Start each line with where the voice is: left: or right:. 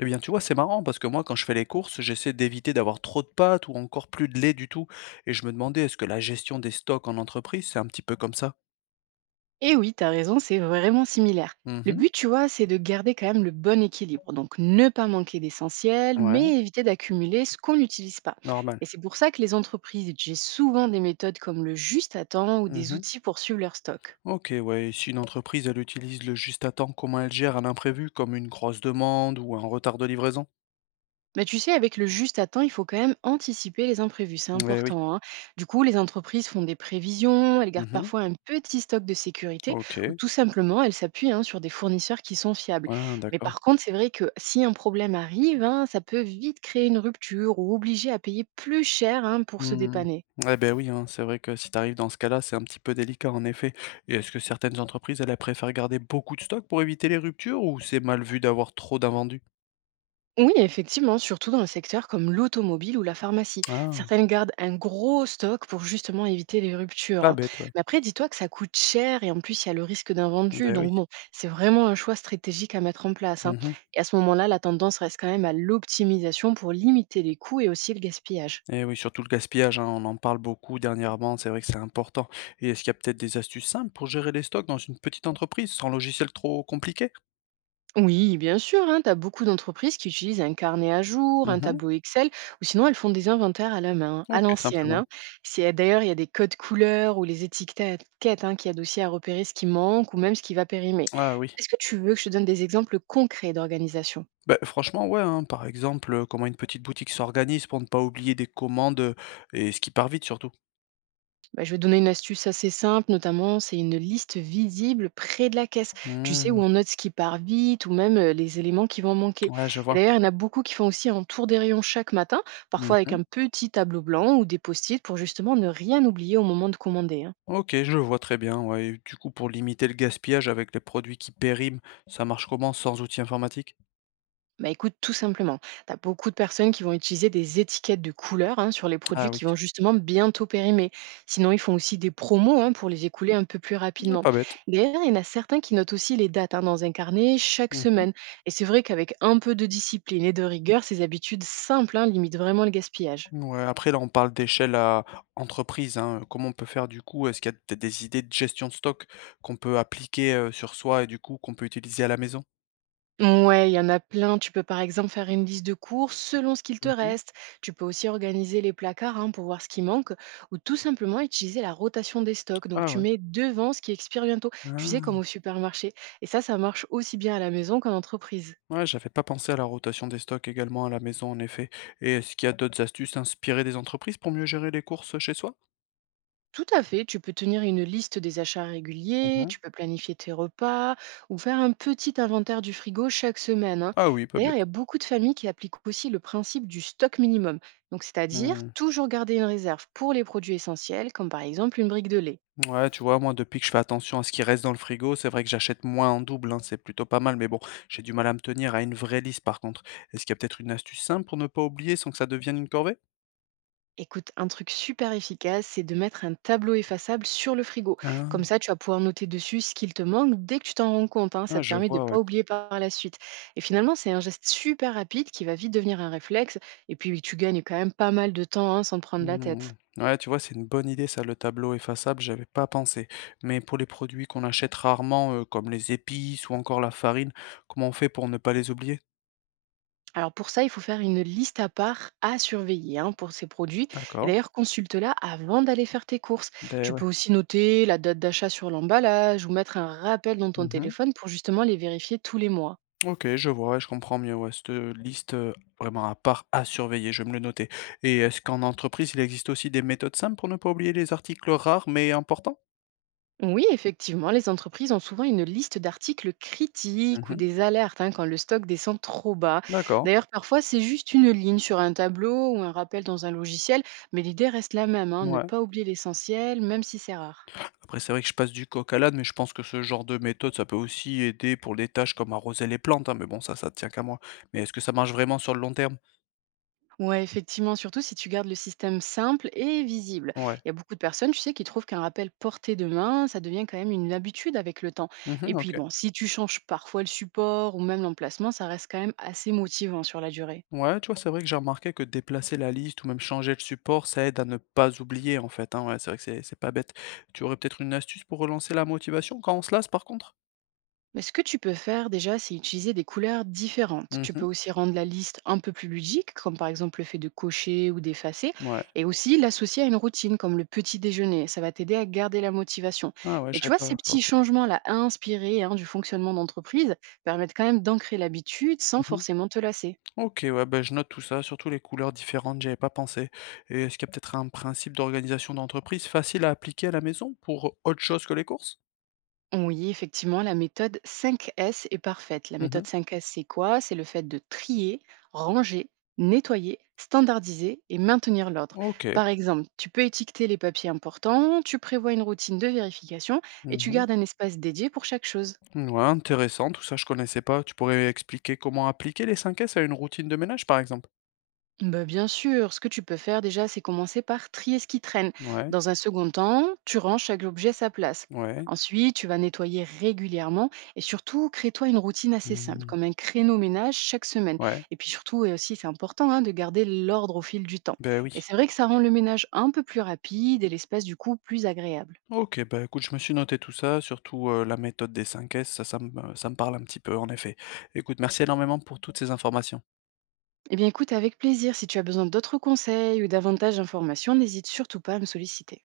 left: Eh bien, tu vois, c'est marrant parce que moi, quand je fais les courses, j'essaie d'éviter d'avoir trop de pâtes ou encore plus de lait du tout. Et je me demandais, est-ce que la gestion des stocks en entreprise, c'est un petit peu comme ça?
right: Et oui, t'as raison, c'est vraiment similaire. Le
left: Mhm.
right: but, tu vois, c'est de garder quand même le bon équilibre. Donc, ne pas manquer d'essentiel,
left: Ouais,
right: mais éviter d'accumuler ce qu'on n'utilise pas.
left: normal.
right: Et c'est pour ça que les entreprises utilisent souvent des méthodes comme le juste à temps ou des
left: Mhm.
right: outils pour suivre leur stock.
left: Ok, ouais. Si une entreprise, elle utilise le juste à temps, comment elle gère un imprévu, comme une grosse demande ou un retard de livraison?
right: Mais tu sais, avec le juste à temps, il faut quand même anticiper les imprévus, c'est
left: Eh oui.
right: important, hein. Du coup, les entreprises font des prévisions, elles gardent
left: Mhm.
right: parfois un petit stock de sécurité ou
left: Ok.
right: tout simplement, elles s'appuient, hein, sur des fournisseurs qui sont fiables.
left: Ah,
right: Mais
left: d'accord.
right: par contre, c'est vrai que si un problème arrive, hein, ça peut vite créer une rupture ou obliger à payer plus cher, hein, pour se
left: Mmh.
right: dépanner.
left: Ouais, beh, oui, hein, c'est vrai que si tu arrives dans ce cas-là, c'est un petit peu délicat en effet. Et est-ce que certaines entreprises, elles préfèrent garder beaucoup de stocks pour éviter les ruptures ou c'est mal vu d'avoir trop d'invendus?
right: Oui, effectivement, surtout dans les secteurs comme l'automobile ou la pharmacie.
left: Ah,
right: Certaines gardent un gros stock pour justement éviter les ruptures,
left: pas
right: hein.
left: bête, ouais.
right: Mais après, dis-toi que ça coûte cher et en plus, il y a le risque d'invendu.
left: Ben oui.
right: Donc bon, c'est vraiment un choix stratégique à mettre en place, hein.
left: Mmh.
right: Et à ce moment-là, la tendance reste quand même à l'optimisation pour limiter les coûts et aussi le gaspillage.
left: Et oui, surtout le gaspillage, hein, on en parle beaucoup dernièrement, c'est vrai que c'est important. Et est-ce qu'il y a peut-être des astuces simples pour gérer les stocks dans une petite entreprise sans logiciel trop compliqué?
right: Oui, bien sûr, hein, tu as beaucoup d'entreprises qui utilisent un carnet à jour, un
left: Mmh.
right: tableau Excel, ou sinon elles font des inventaires à la main, à
left: OK,
right: l'ancienne,
left: simplement.
right: hein. D'ailleurs, il y a des codes couleurs ou les étiquettes, hein, qui aident aussi à repérer ce qui manque ou même ce qui va périmer.
left: Ah oui.
right: Est-ce que tu veux que je te donne des exemples concrets d'organisation?
left: Ben franchement, ouais, hein. Par exemple, comment une petite boutique s'organise pour ne pas oublier des commandes, et ce qui part vite surtout?
right: Bah, je vais te donner une astuce assez simple, notamment, c'est une liste visible près de la caisse. Tu sais, où
left: Mmh.
right: on note ce qui part vite ou même les éléments qui vont manquer.
left: Ouais, je
right: Et
left: vois.
right: d'ailleurs, il y en a beaucoup qui font aussi un tour des rayons chaque matin,
left: Mmh
right: parfois avec
left: mh.
right: un petit tableau blanc ou des post-it pour justement ne rien oublier au moment de commander, hein.
left: OK, je vois très bien, ouais, et du coup, pour limiter le gaspillage avec les produits qui périment, ça marche comment sans outil informatique?
right: Bah écoute, tout simplement, tu as beaucoup de personnes qui vont utiliser des étiquettes de couleurs, hein, sur les
left: Ah
right: produits
left: oui,
right: qui vont justement bientôt périmer. Sinon, ils font aussi des promos, hein, pour les écouler un peu plus
left: ah,
right: rapidement.
left: pas bête.
right: D'ailleurs, il y en a certains qui notent aussi les dates, hein, dans un carnet chaque
left: Mmh.
right: semaine. Et c'est vrai qu'avec un peu de discipline et de rigueur, ces habitudes simples, hein, limitent vraiment le gaspillage.
left: Ouais, après là, on parle d'échelle à entreprise, hein, comment on peut faire du coup? Est-ce qu'il y a peut-être des idées de gestion de stock qu'on peut appliquer, sur soi et du coup qu'on peut utiliser à la maison?
right: Ouais, il y en a plein. Tu peux par exemple faire une liste de courses selon ce qu'il te
left: Mmh.
right: reste. Tu peux aussi organiser les placards, hein, pour voir ce qui manque ou tout simplement utiliser la rotation des stocks. Donc
left: Ah
right: tu
left: ouais.
right: mets devant ce qui expire bientôt. Tu sais, comme
left: Ah.
right: au supermarché. Et ça marche aussi bien à la maison qu'en entreprise.
left: Ouais, j'avais pas pensé à la rotation des stocks également à la maison en effet, et est-ce qu'il y a d'autres astuces inspirées des entreprises pour mieux gérer les courses chez soi?
right: Tout à fait, tu peux tenir une liste des achats réguliers,
left: Mmh.
right: tu peux planifier tes repas ou faire un petit inventaire du frigo chaque semaine, hein.
left: Ah oui, pas
right: D'ailleurs, il y
left: bête.
right: a beaucoup de familles qui appliquent aussi le principe du stock minimum, donc c'est-à-dire
left: Mmh.
right: toujours garder une réserve pour les produits essentiels, comme par exemple une brique de lait.
left: Ouais, tu vois, moi, depuis que je fais attention à ce qui reste dans le frigo, c'est vrai que j'achète moins en double, hein, c'est plutôt pas mal, mais bon, j'ai du mal à me tenir à une vraie liste par contre. Est-ce qu'il y a peut-être une astuce simple pour ne pas oublier sans que ça devienne une corvée?
right: Écoute, un truc super efficace, c'est de mettre un tableau effaçable sur le frigo. Comme
left: Ah,
right: ça, tu vas pouvoir noter dessus ce qu'il te manque dès que tu t'en rends compte, hein. Ça
left: ah,
right: te
left: je
right: permet de ne
left: vois, ouais.
right: pas oublier par la suite. Et finalement, c'est un geste super rapide qui va vite devenir un réflexe. Et puis, tu gagnes quand même pas mal de temps, hein, sans te prendre la
left: Mmh.
right: tête.
left: Ouais, tu vois, c'est une bonne idée ça, le tableau effaçable, j'avais pas pensé. Mais pour les produits qu'on achète rarement, comme les épices ou encore la farine, comment on fait pour ne pas les oublier?
right: Alors pour ça, il faut faire une liste à part à surveiller, hein, pour ces produits. Et
left: D'accord.
right: d'ailleurs, consulte-la avant d'aller faire tes courses.
left: Ben
right: Tu peux
left: ouais.
right: aussi noter la date d'achat sur l'emballage ou mettre un rappel dans ton
left: Mhm.
right: téléphone pour justement les vérifier tous les mois.
left: OK, je vois, ouais, je comprends mieux, ouais, cette liste, vraiment à part, à surveiller, je vais me le noter, et est-ce qu'en entreprise, il existe aussi des méthodes simples pour ne pas oublier les articles rares mais importants?
right: Oui, effectivement, les entreprises ont souvent une liste d'articles critiques ou
left: Mmh.
right: des alertes, hein, quand le stock descend trop bas.
left: D'accord,
right: D'ailleurs, parfois, c'est juste une ligne sur un tableau ou un rappel dans un logiciel, mais l'idée reste la même, hein, ne
left: ouais.
right: pas oublier l'essentiel, même si c'est rare.
left: Après c'est vrai que je passe du coq à l'âne, mais je pense que ce genre de méthode, ça peut aussi aider pour des tâches comme arroser les plantes, hein, mais bon ça tient qu'à moi. Mais est-ce que ça marche vraiment sur le long terme?
right: Ouais, effectivement, surtout si tu gardes le système simple et visible.
left: Ouais.
right: Il y a beaucoup de personnes, tu sais, qui trouvent qu'un rappel porté de main, ça devient quand même une habitude avec le temps.
left: Mmh.
right: Et puis,
left: OK.
right: bon, si tu changes parfois le support ou même l'emplacement, ça reste quand même assez motivant sur la durée.
left: Ouais, tu vois, c'est vrai que j'ai remarqué que déplacer la liste ou même changer le support, ça aide à ne pas oublier en fait. Hein, ouais, c'est vrai que c'est pas bête. Tu aurais peut-être une astuce pour relancer la motivation quand on se lasse par contre?
right: Mais ce que tu peux faire déjà, c'est utiliser des couleurs différentes. Tu peux
left: Mhm,
right: aussi rendre la liste un peu plus ludique, comme par exemple le fait de cocher ou d'effacer,
left: ouais.
right: et aussi l'associer à une routine, comme le petit déjeuner. Ça va t'aider à garder la motivation.
left: Ah ouais,
right: Et tu
left: j'avais
right: vois,
left: pas
right: ces petits
left: pensé.
right: changements-là, inspirés, hein, du fonctionnement d'entreprise, permettent quand même d'ancrer l'habitude sans
left: Mhm.
right: forcément te lasser.
left: Ok, ouais, ben je note tout ça, surtout les couleurs différentes, j'avais pas pensé. Et est-ce qu'il y a peut-être un principe d'organisation d'entreprise facile à appliquer à la maison pour autre chose que les courses?
right: Oui, effectivement, la méthode 5S est parfaite. La
left: Mhm.
right: méthode 5S, c'est quoi? C'est le fait de trier, ranger, nettoyer, standardiser et maintenir l'ordre.
left: Ok.
right: Par exemple, tu peux étiqueter les papiers importants, tu prévois une routine de vérification et tu
left: Mhm.
right: gardes un espace dédié pour chaque chose.
left: Ouais, intéressant, tout ça je connaissais pas. Tu pourrais expliquer comment appliquer les 5S à une routine de ménage par exemple?
right: Bah, bien sûr, ce que tu peux faire déjà, c'est commencer par trier ce qui traîne.
left: Ouais.
right: Dans un second temps, tu ranges chaque objet à sa place.
left: Ouais,
right: Ensuite, tu vas nettoyer régulièrement et surtout, crée-toi une routine assez simple,
left: mmh,
right: comme un créneau ménage chaque semaine.
left: ouais,
right: Et puis surtout, et aussi, c'est important, hein, de garder l'ordre au fil du temps.
left: ben oui.
right: Et c'est vrai que ça rend le ménage un peu plus rapide et l'espace du coup plus agréable.
left: OK, bah, écoute, je me suis noté tout ça, surtout, la méthode des 5S, ça me parle un petit peu en effet. Écoute, merci énormément pour toutes ces informations.
right: Eh bien écoute, avec plaisir, si tu as besoin d'autres conseils ou davantage d'informations, n'hésite surtout pas à me solliciter.